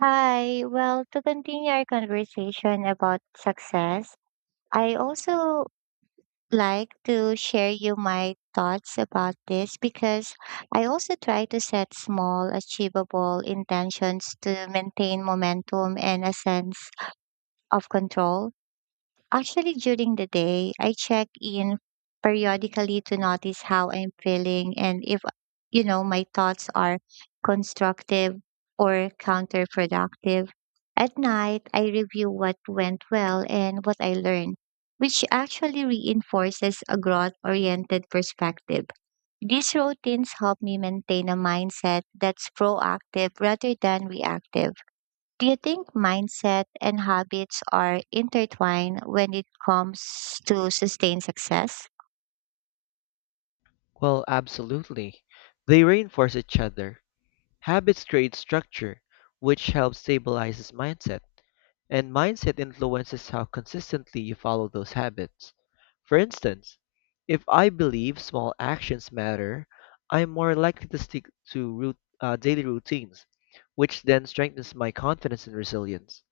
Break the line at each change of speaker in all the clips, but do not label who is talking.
Hi. Well, to continue our conversation about success, I also like to share you my thoughts about this because I also try to set small, achievable intentions to maintain momentum and a sense of control. Actually, during the day, I check in periodically to notice how I'm feeling and if, my thoughts are constructive or counterproductive. At night, I review what went well and what I learned, which actually reinforces a growth oriented perspective. These routines help me maintain a mindset that's proactive rather than reactive. Do you think mindset and habits are intertwined when it comes to sustained success?
Well, absolutely. They reinforce each other. Habits create structure, which helps stabilizes mindset, and mindset influences how consistently you follow those habits. For instance, if I believe small actions matter, I'm more likely to stick to daily routines, which then strengthens my confidence and resilience.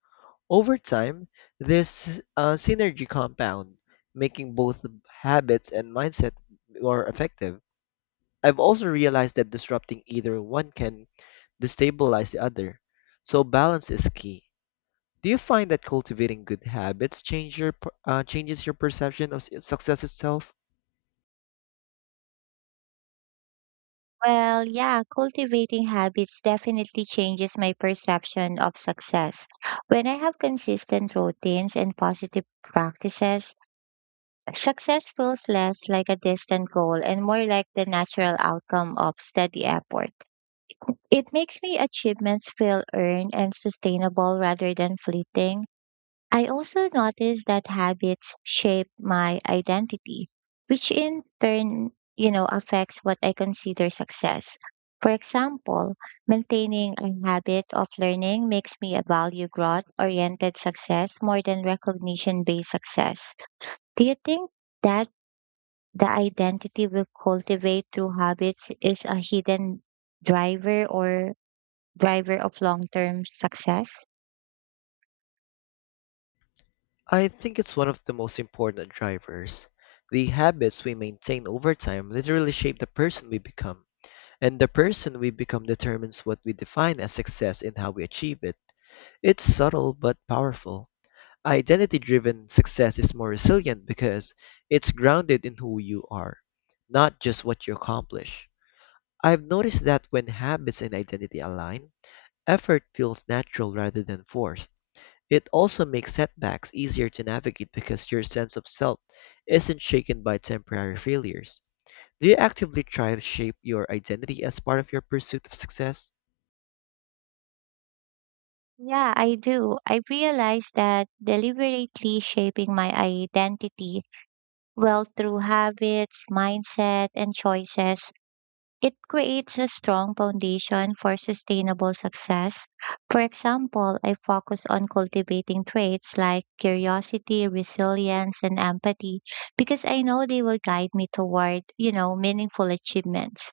Over time, this synergy compound, making both habits and mindset more effective. I've also realized that disrupting either one can destabilize the other. So balance is key. Do you find that cultivating good habits change your changes your perception of success itself?
Well, yeah, cultivating habits definitely changes my perception of success. When I have consistent routines and positive practices, success feels less like a distant goal and more like the natural outcome of steady effort. It makes me achievements feel earned and sustainable rather than fleeting. I also noticed that habits shape my identity, which in turn, affects what I consider success. For example, maintaining a habit of learning makes me a value growth oriented success more than recognition based success. Do you think that the identity we cultivate through habits is a hidden driver or driver of long term success?
I think it's one of the most important drivers. The habits we maintain over time literally shape the person we become, and the person we become determines what we define as success and how we achieve it. It's subtle but powerful. Identity-driven success is more resilient because it's grounded in who you are, not just what you accomplish. I've noticed that when habits and identity align, effort feels natural rather than forced. It also makes setbacks easier to navigate because your sense of self isn't shaken by temporary failures. Do you actively try to shape your identity as part of your pursuit of success?
Yeah, I do. I realize that deliberately shaping my identity, well, through habits, mindset, and choices, it creates a strong foundation for sustainable success. For example, I focus on cultivating traits like curiosity, resilience, and empathy because I know they will guide me toward, meaningful achievements.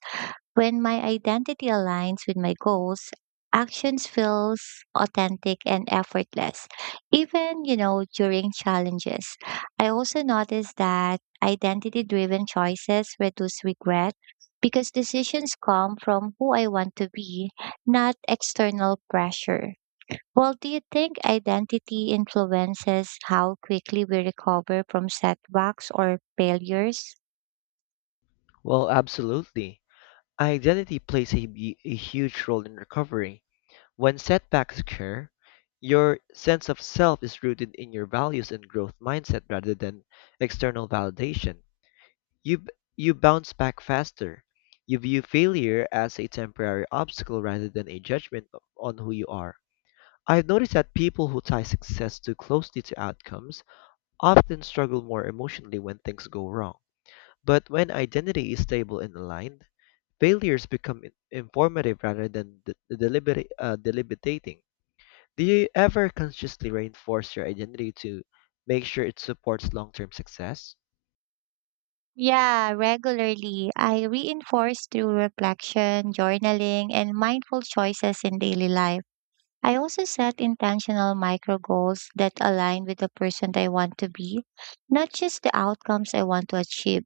When my identity aligns with my goals, actions feels authentic and effortless. Even, during challenges. I also noticed that identity driven choices reduce regret because decisions come from who I want to be, not external pressure. Well, do you think identity influences how quickly we recover from setbacks or failures?
Well, absolutely. Identity plays a huge role in recovery. When setbacks occur, your sense of self is rooted in your values and growth mindset rather than external validation. You bounce back faster. You view failure as a temporary obstacle rather than a judgment on who you are. I've noticed that people who tie success too closely to outcomes often struggle more emotionally when things go wrong. But when identity is stable and aligned, failures become informative rather than deliberating. Do you ever consciously reinforce your identity to make sure it supports long term success?
Yeah, regularly. I reinforce through reflection, journaling, and mindful choices in daily life. I also set intentional micro goals that align with the person I want to be, not just the outcomes I want to achieve.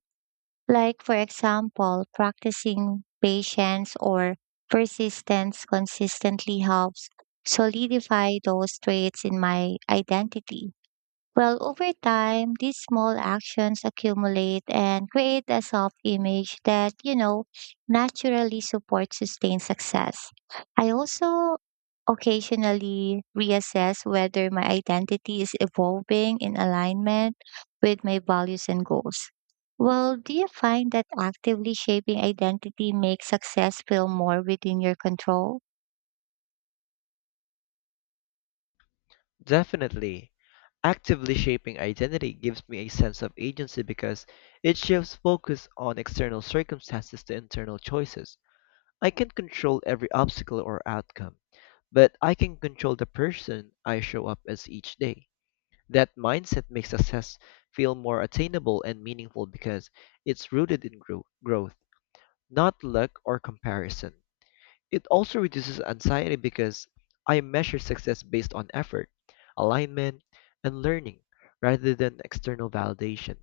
Like, for example, practicing patience or persistence consistently helps solidify those traits in my identity. Well, over time, these small actions accumulate and create a self image that naturally supports sustained success. I also occasionally reassess whether my identity is evolving in alignment with my values and goals. Well, do you find that actively shaping identity makes success feel more within your control?
Definitely. Actively shaping identity gives me a sense of agency because it shifts focus on external circumstances to internal choices. I can't control every obstacle or outcome, but I can control the person I show up as each day. That mindset makes success feel more attainable and meaningful because it's rooted in growth, not luck or comparison. It also reduces anxiety because I measure success based on effort, alignment, and learning rather than external validation.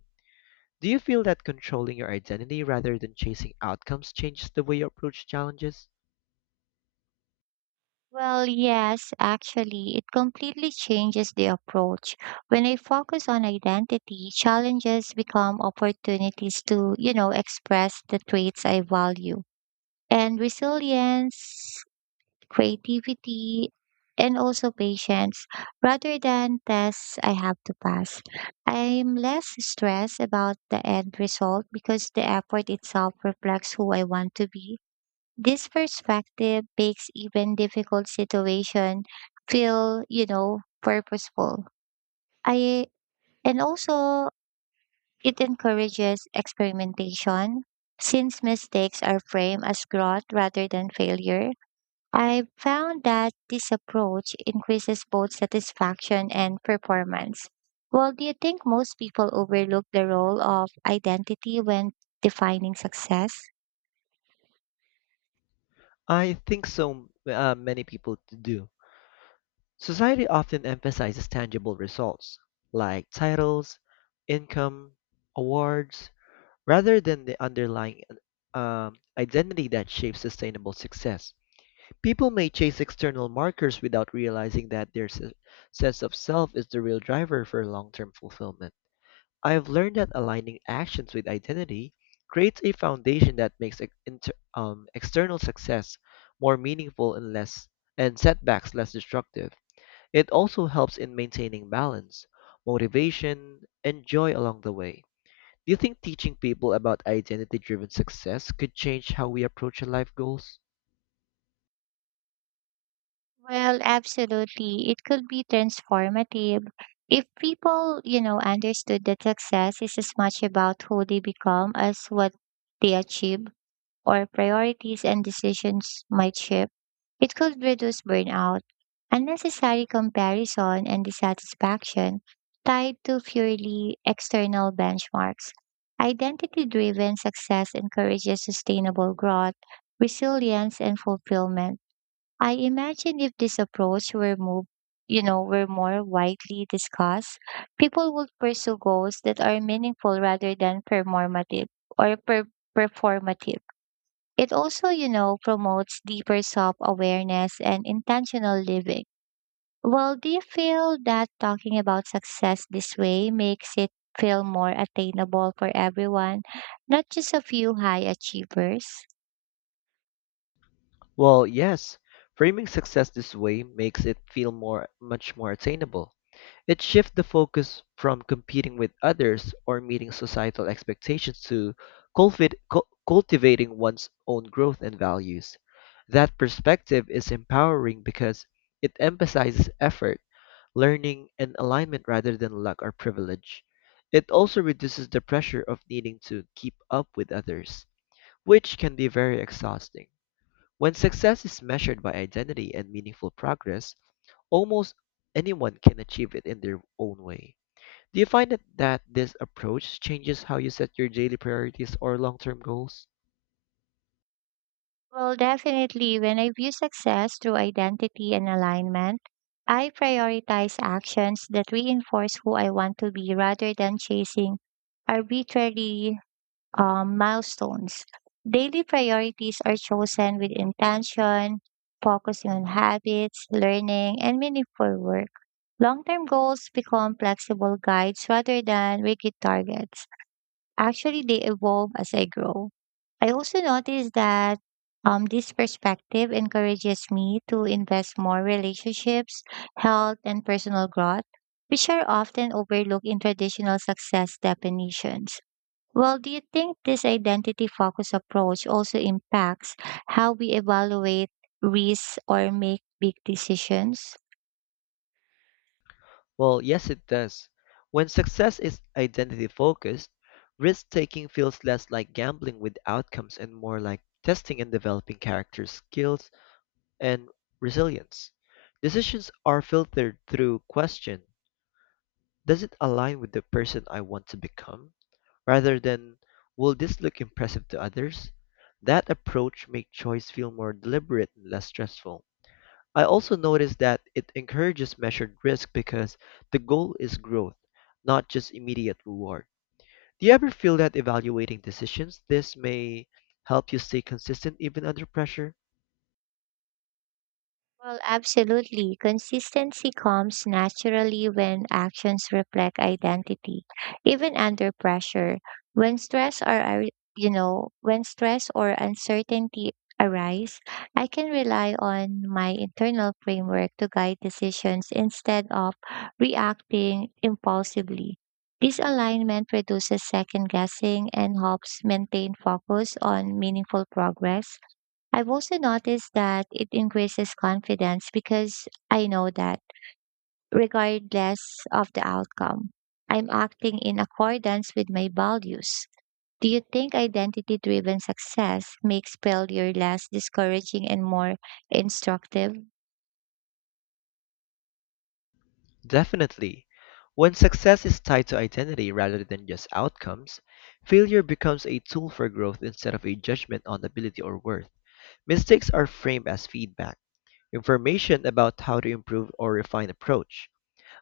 Do you feel that controlling your identity rather than chasing outcomes changes the way you approach challenges?
Well, yes, actually, it completely changes the approach. When I focus on identity, challenges become opportunities to, express the traits I value. And resilience, creativity, and also patience, rather than tests I have to pass. I'm less stressed about the end result because the effort itself reflects who I want to be this perspective makes even difficult situation feel, purposeful. I and also it encourages experimentation since mistakes are framed as growth rather than failure. I found that this approach increases both satisfaction and performance. Well, do you think most people overlook the role of identity when defining success?
I think so, many people do. Society often emphasizes tangible results like titles, income, awards, rather than the underlying identity that shapes sustainable success. People may chase external markers without realizing that their sense of self is the real driver for long term fulfillment. I have learned that aligning actions with identity creates a foundation that makes external success more meaningful and less and setbacks less destructive. It also helps in maintaining balance, motivation, and joy along the way. Do you think teaching people about identity driven success could change how we approach our life goals?
Well, absolutely. It could be transformative if people, understood that success is as much about who they become as what they achieve. Or priorities and decisions might shift, it could reduce burnout. Unnecessary comparison and dissatisfaction tied to purely external benchmarks. Identity driven success encourages sustainable growth, resilience, and fulfillment. I imagine if this approach were moved, were more widely discussed, people would pursue goals that are meaningful rather than performative or per- performative. It also, promotes deeper self awareness and intentional living. Well, do you feel that talking about success this way makes it feel more attainable for everyone, not just a few high achievers?
Well, yes, framing success this way makes it feel more much more attainable. It shifts the focus from competing with others or meeting societal expectations to cultivating one's own growth and values. That perspective is empowering because it emphasizes effort, learning, and alignment rather than luck or privilege. It also reduces the pressure of needing to keep up with others, which can be very exhausting. When success is measured by identity and meaningful progress, almost anyone can achieve it in their own way. Do you find that this approach changes how you set your daily priorities or long term goals?
Well, definitely, when I view success through identity and alignment, I prioritize actions that reinforce who I want to be rather than chasing arbitrary milestones. Daily priorities are chosen with intention, focusing on habits, learning, and meaningful work. Long term goals become flexible guides rather than rigid targets. Actually, they evolve as I grow. I also noticed that this perspective encourages me to invest more relationships, health, and personal growth, which are often overlooked in traditional success definitions. Well, do you think this identity focused approach also impacts how we evaluate risks or make big decisions?
Well, yes, it does. When success is identity focused, risk taking feels less like gambling with outcomes and more like testing and developing character skills and resilience. Decisions are filtered through question: does it align with the person I want to become? Rather than, will this look impressive to others? That approach makes choice feel more deliberate and less stressful. I also noticed that it encourages measured risk because the goal is growth, not just immediate reward. Do you ever feel that evaluating decisions this may help you stay consistent even under pressure?
Well, absolutely. Consistency comes naturally when actions reflect identity, even under pressure. When stress or ar- you know, when stress or uncertainty arise, I can rely on my internal framework to guide decisions instead of reacting impulsively. This alignment reduces second guessing and helps maintain focus on meaningful progress. I've also noticed that it increases confidence because I know that regardless of the outcome, I'm acting in accordance with my values. Do you think identity driven success makes failure less discouraging and more instructive?
Definitely, when success is tied to identity rather than just outcomes, failure becomes a tool for growth instead of a judgment on ability or worth. Mistakes are framed as feedback, information about how to improve or refine approach.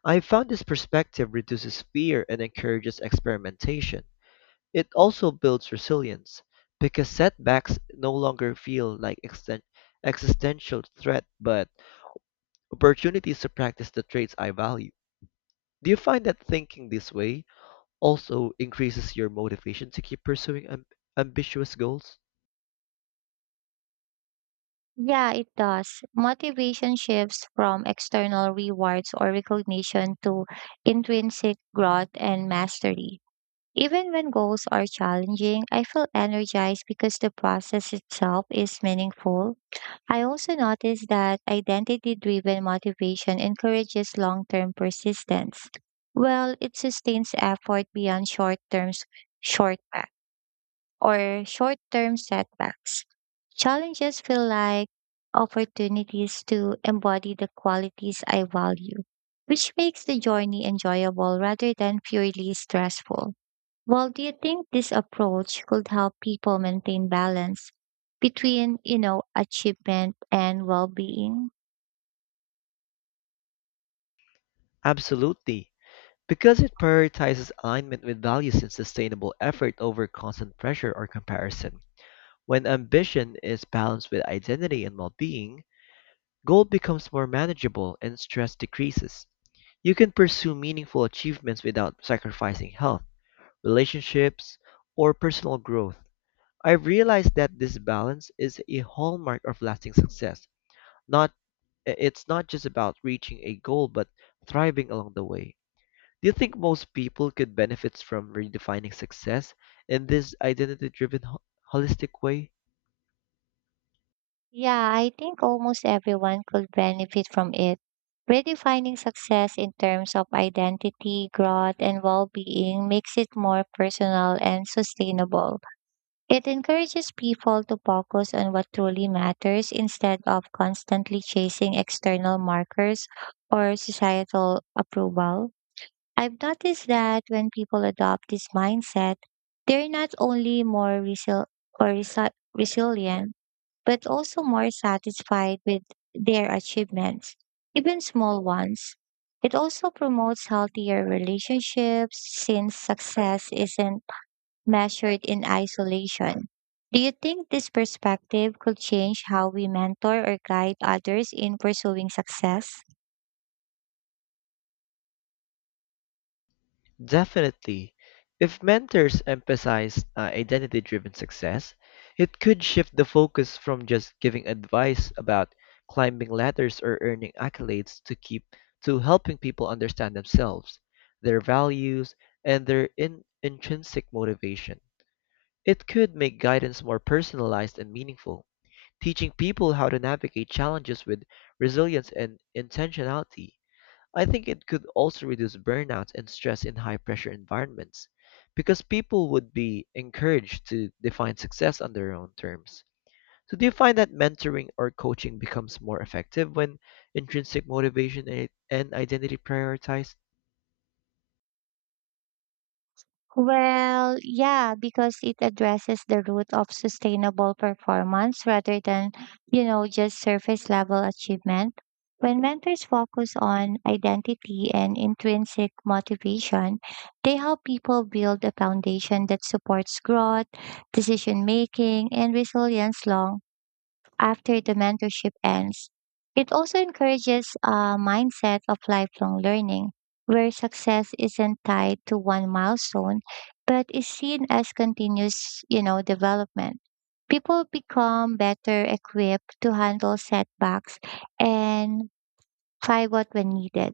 I found this perspective reduces fear and encourages experimentation. It also builds resilience because setbacks no longer feel like existential threat but opportunities to practice the traits I value. Do you find that thinking this way also increases your motivation to keep pursuing ambitious goals?
Yeah, it does. Motivation shifts from external rewards or recognition to intrinsic growth and mastery. Even when goals are challenging, I feel energized because the process itself is meaningful. I also notice that identity driven motivation encourages long term persistence. Well, it sustains effort beyond shortback short term setbacks. Challenges feel like opportunities to embody the qualities I value, which makes the journey enjoyable rather than purely stressful. Well, do you think this approach could help people maintain balance between, achievement and well-being?
Absolutely, because it prioritizes alignment with values and sustainable effort over constant pressure or comparison. When ambition is balanced with identity and well being, goal becomes more manageable and stress decreases. You can pursue meaningful achievements without sacrificing health, relationships, or personal growth. I've realized that this balance is a hallmark of lasting success. Not it's not just about reaching a goal but thriving along the way. Do you think most people could benefit from redefining success in this holistic way?
Yeah, I think almost everyone could benefit from it. Redefining success in terms of identity, growth, and well-being makes it more personal and sustainable. It encourages people to focus on what truly matters instead of constantly chasing external markers or societal approval. I've noticed that when people adopt this mindset, they're not only more resilient, but also more satisfied with their achievements, even small ones. It also promotes healthier relationships since success isn't measured in isolation. Do you think this perspective could change how we mentor or guide others in pursuing success?
Definitely. If mentors emphasize identity driven success, it could shift the focus from just giving advice about climbing ladders or earning accolades to keep to helping people understand themselves, their values, and their intrinsic motivation. It could make guidance more personalized and meaningful, teaching people how to navigate challenges with resilience and intentionality. I think it could also reduce burnout and stress in high pressure environments because people would be encouraged to define success on their own terms. So, do you find that mentoring or coaching becomes more effective when intrinsic motivation and identity prioritized?
Well, yeah, because it addresses the root of sustainable performance rather than, just surface level achievement. When mentors focus on identity and intrinsic motivation, they help people build a foundation that supports growth, decision making, and resilience long after the mentorship ends. It also encourages a mindset of lifelong learning, where success isn't tied to one milestone, but is seen as continuous development. People become better equipped to handle setbacks and pivot when needed.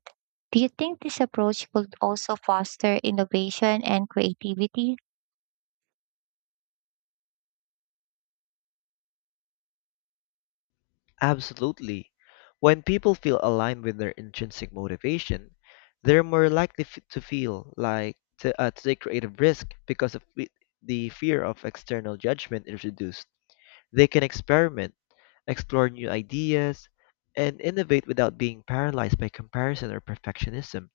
Do you think this approach could also foster innovation and creativity?
Absolutely. When people feel aligned with their intrinsic motivation, they're more likely f- to feel like to take creative risk because of the fear of external judgment is reduced. They can experiment, explore new ideas, and innovate without being paralyzed by comparison or perfectionism.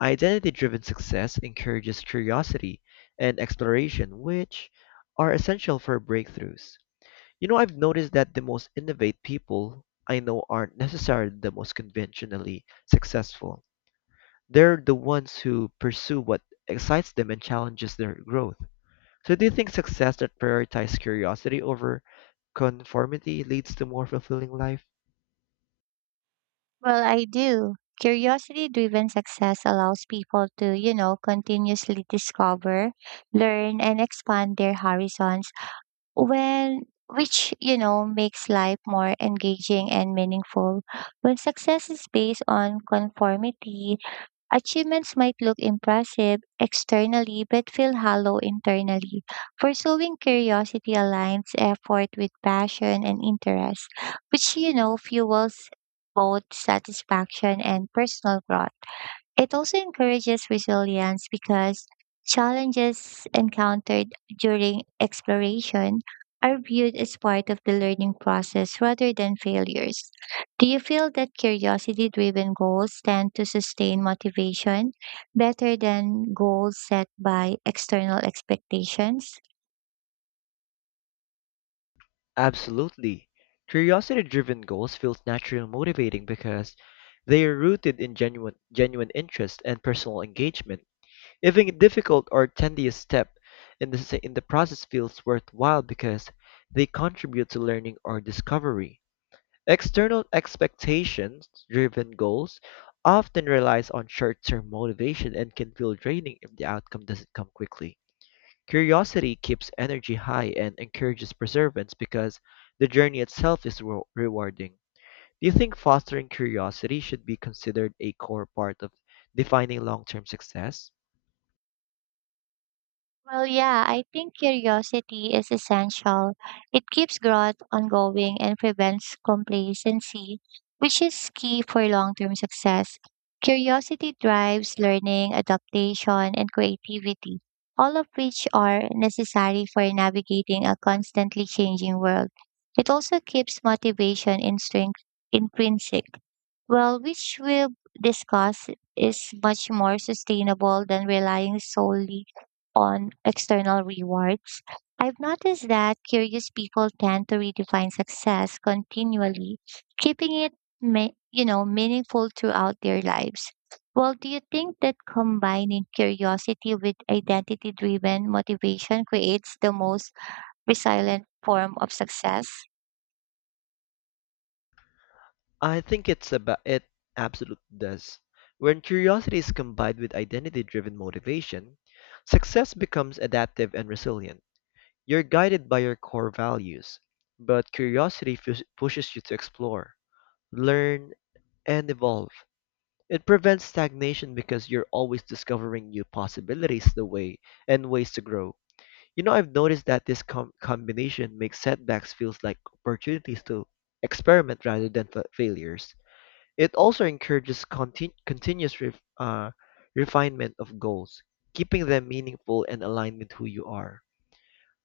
Identity driven success encourages curiosity and exploration, which are essential for breakthroughs. You know, I've noticed that the most innovative people I know aren't necessarily the most conventionally successful. They're the ones who pursue what excites them and challenges their growth. So do you think success that prioritizes curiosity over conformity leads to more fulfilling life?
Well, I do. Curiosity driven success allows people to, continuously discover, learn, and expand their horizons, when, which, makes life more engaging and meaningful. When success is based on conformity, achievements might look impressive externally but feel hollow internally. Pursuing curiosity aligns effort with passion and interest, which fuels both satisfaction and personal growth. It also encourages resilience because challenges encountered during exploration are viewed as part of the learning process rather than failures. Do you feel that curiosity driven goals tend to sustain motivation better than goals set by external expectations?
Absolutely. Curiosity-driven goals feel naturally motivating because they are rooted in genuine interest and personal engagement. Even a difficult or tedious step in in the process feels worthwhile because they contribute to learning or discovery. External expectations-driven goals often relies on short-term motivation and can feel draining if the outcome doesn't come quickly. Curiosity keeps energy high and encourages perseverance because the journey itself is rewarding. Do you think fostering curiosity should be considered a core part of defining long-term success?
Well, yeah, I think curiosity is essential. It keeps growth ongoing and prevents complacency, which is key for long term success. Curiosity drives learning, adaptation, and creativity, all of which are necessary for navigating a constantly changing world. It also keeps motivation in strength intrinsic well, which we'll discuss, is much more sustainable than relying solely on external rewards. I've noticed that curious people tend to redefine success continually, keeping it meaningful throughout their lives. Well, do you think that combining curiosity with identity-driven motivation creates the most resilient form of success?
I think it's about it absolutely does. When curiosity is combined with identity-driven motivation, success becomes adaptive and resilient. You're guided by your core values, but curiosity pushes you to explore, learn, and evolve. It prevents stagnation because you're always discovering new possibilities the way and ways to grow. You know, I've noticed that this combination makes setbacks feels like opportunities to experiment rather than failures. It also encourages continuous refinement of goals, keeping them meaningful and aligned with who you are.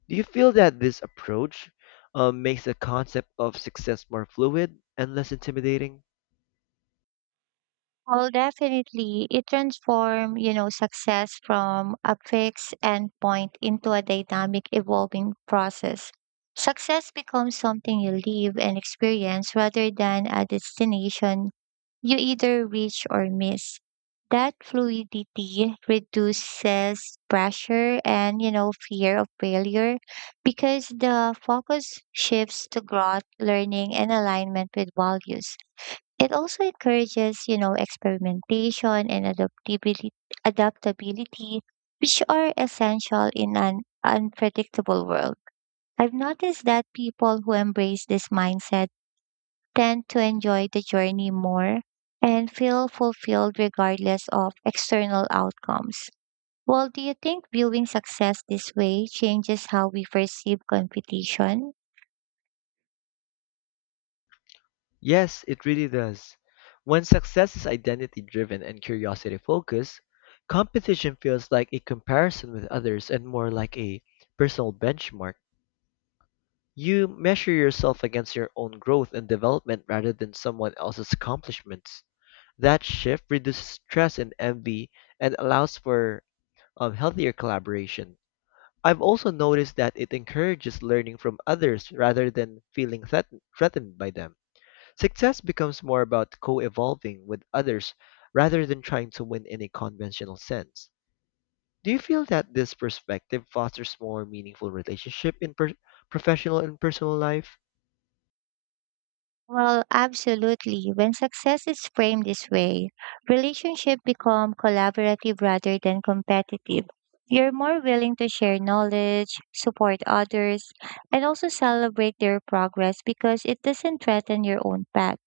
Do you feel that this approach makes the concept of success more fluid and less intimidating?
Well, definitely. It transforms success from a fixed endpoint into a dynamic evolving process. Success becomes something you live and experience rather than a destination you either reach or miss. That fluidity reduces pressure and, fear of failure because the focus shifts to growth, learning, and alignment with values. It also encourages, experimentation and adaptability, which are essential in an unpredictable world. I've noticed that people who embrace this mindset tend to enjoy the journey more and feel fulfilled regardless of external outcomes. Well, do you think viewing success this way changes how we perceive competition?
Yes, it really does. When success is identity driven and curiosity focused, competition feels like a comparison with others and more like a personal benchmark. You measure yourself against your own growth and development rather than someone else's accomplishments. That shift reduces stress and envy and allows for healthier collaboration. I've also noticed that it encourages learning from others rather than feeling threatened by them. Success becomes more about co evolving with others rather than trying to win in a conventional sense. Do you feel that this perspective fosters more meaningful relationship in professional and personal life?
Well, absolutely. When success is framed this way, relationships become collaborative rather than competitive. You're more willing to share knowledge, support others, and also celebrate their progress because it doesn't threaten your own path.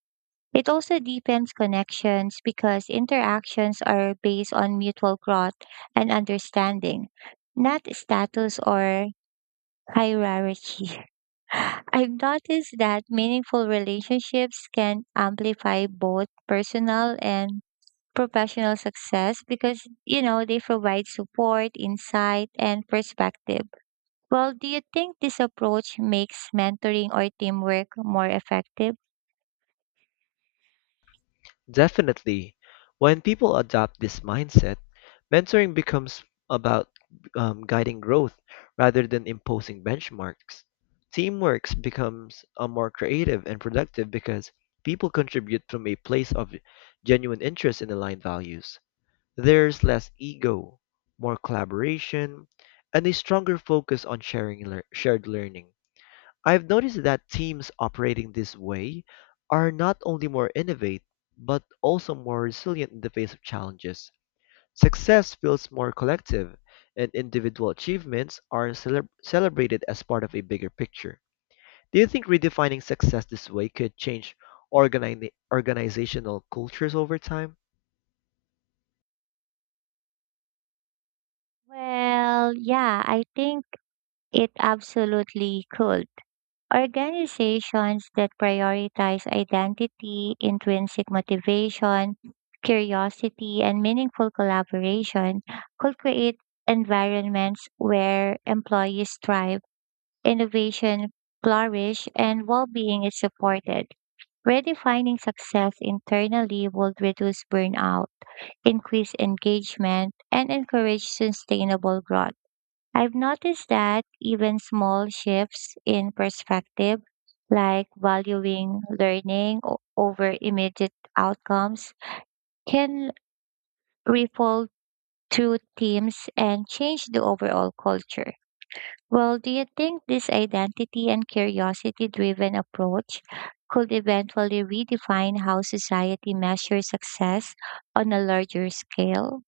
It also deepens connections because interactions are based on mutual growth and understanding, not status or hierarchy. I've noticed that meaningful relationships can amplify both personal and professional success because, they provide support, insight, and perspective. Well, do you think this approach makes mentoring or teamwork more effective?
Definitely. When people adopt this mindset, mentoring becomes about guiding growth rather than imposing benchmarks. Teamwork becomes a more creative and productive because people contribute from a place of genuine interest and aligned values. There's less ego, more collaboration, and a stronger focus on shared learning. I've noticed that teams operating this way are not only more innovative, but also more resilient in the face of challenges. Success feels more collective, and individual achievements are celebrated as part of a bigger picture. Do you think redefining success this way could change organizational cultures over time?
Well, yeah, I think it absolutely could. Organizations that prioritize identity, intrinsic motivation, curiosity, and meaningful collaboration could create environments where employees thrive, innovation flourish, and well being is supported. Redefining success internally would reduce burnout, increase engagement, and encourage sustainable growth. I've noticed that even small shifts in perspective, like valuing over immediate outcomes, can ripple through teams and change the overall culture. Well, do you think this identity and curiosity driven approach could eventually redefine how society measures success on a larger scale?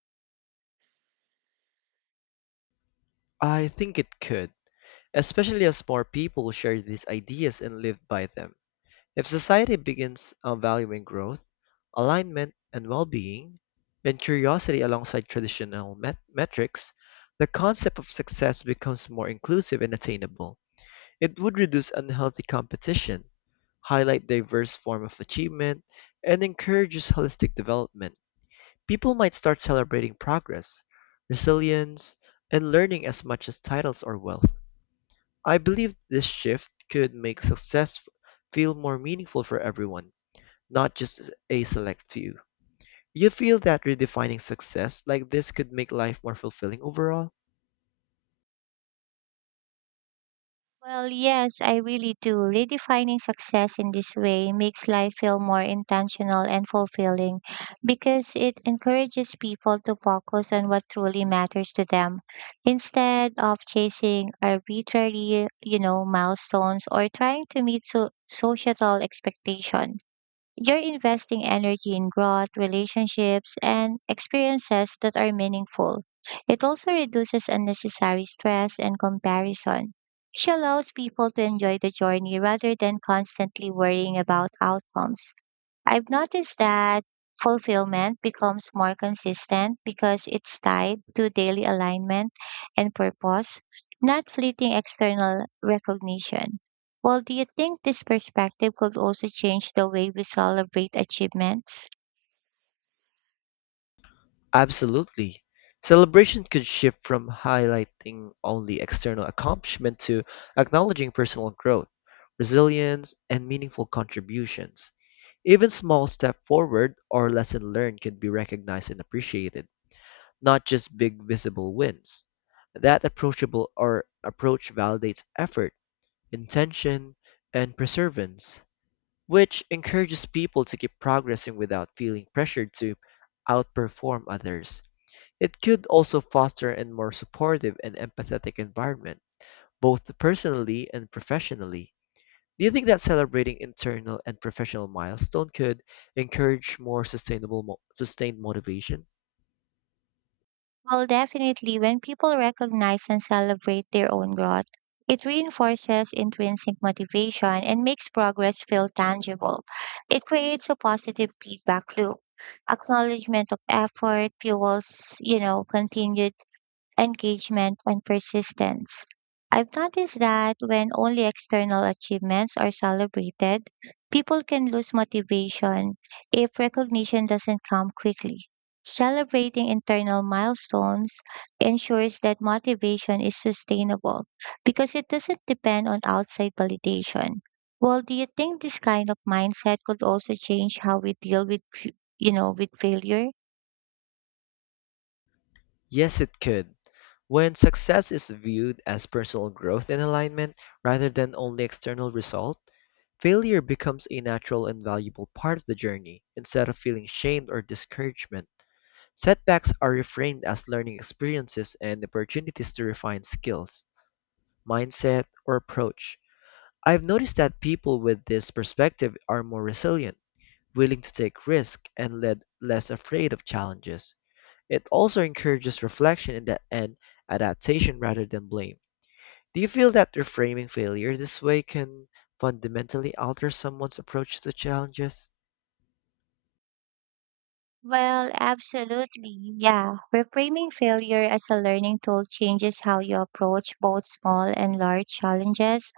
I think it could, especially as more people share these ideas and live by them. If society begins valuing growth, alignment, and well being, and curiosity alongside traditional metrics, the concept of success becomes more inclusive and attainable. It would reduce unhealthy competition, highlight diverse form of achievement, and encourages holistic development. People might start celebrating progress, resilience, and learning as much as titles or wealth. I believe this shift could make success feel more meaningful for everyone not just a select few. You feel that redefining success like this could make life more fulfilling overall?
Well, yes, I really do. Redefining success in this way makes life feel more intentional and fulfilling because it encourages people to focus on what truly matters to them instead of chasing arbitrary, milestones or trying to meet societal expectation. You're investing energy in growth, relationships, and experiences that are meaningful. It also reduces unnecessary stress and comparison, which allows people to enjoy the journey rather than constantly worrying about outcomes. I've noticed that fulfillment becomes more consistent because it's tied to daily alignment and purpose, not fleeting external recognition. Well, do you think this perspective could also change the way we celebrate achievements?
Absolutely. Celebration could shift from highlighting only external accomplishment to acknowledging personal growth, resilience, and meaningful contributions. Even small step forward or lesson learned can be recognized and appreciated, not just big visible wins. That approachable or approach validates effort, intention, and perseverance, which encourages people to keep progressing without feeling pressured to outperform others. It could also foster a more supportive and empathetic environment, both personally and professionally. Do you think that celebrating internal and professional milestone could encourage more sustained motivation?
Well, definitely, when people recognize and celebrate their own growth, it reinforces intrinsic motivation and makes progress feel tangible. It creates a positive feedback loop. Acknowledgement of effort fuels, continued engagement, and persistence. I've noticed that when only external achievements are celebrated, people can lose motivation if recognition doesn't come quickly. Celebrating internal milestones ensures that motivation is sustainable because it doesn't depend on outside validation. Well, do you think this kind of mindset could also change how we deal with, f- you know, with failure?
Yes, it could. When success is viewed as personal growth and alignment rather than only external result, failure becomes a natural and valuable part of the journey instead of feeling shame or discouragement. Setbacks are reframed as learning experiences and opportunities to refine skills, mindset, or approach. I've noticed that people with this perspective are more resilient willing to take risk and led less afraid of challenges. It also encourages reflection and adaptation rather than blame. Do you feel that reframing failure this way can fundamentally alter someone's approach to challenges?
Well, absolutely. Yeah. Reframing failure as a learning tool changes how you approach both small and large challenges.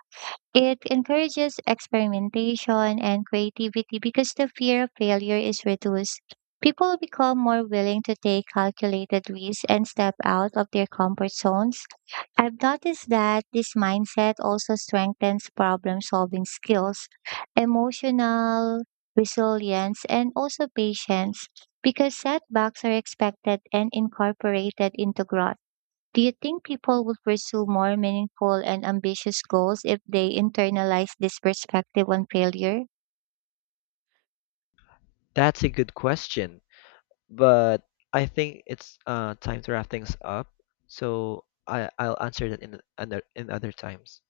It encourages experimentation and creativity because the fear of failure is reduced. People become more willing to take calculated risks and step out of their comfort zones. I've noticed that this mindset also strengthens problem solving skills, emotional resilience, and also patience because setbacks are expected and incorporated into growth. Do you think people would pursue more meaningful and ambitious goals if they internalize this perspective on failure?
That's a good question, but I think it's time to wrap things up. So I'll answer that in another in other times.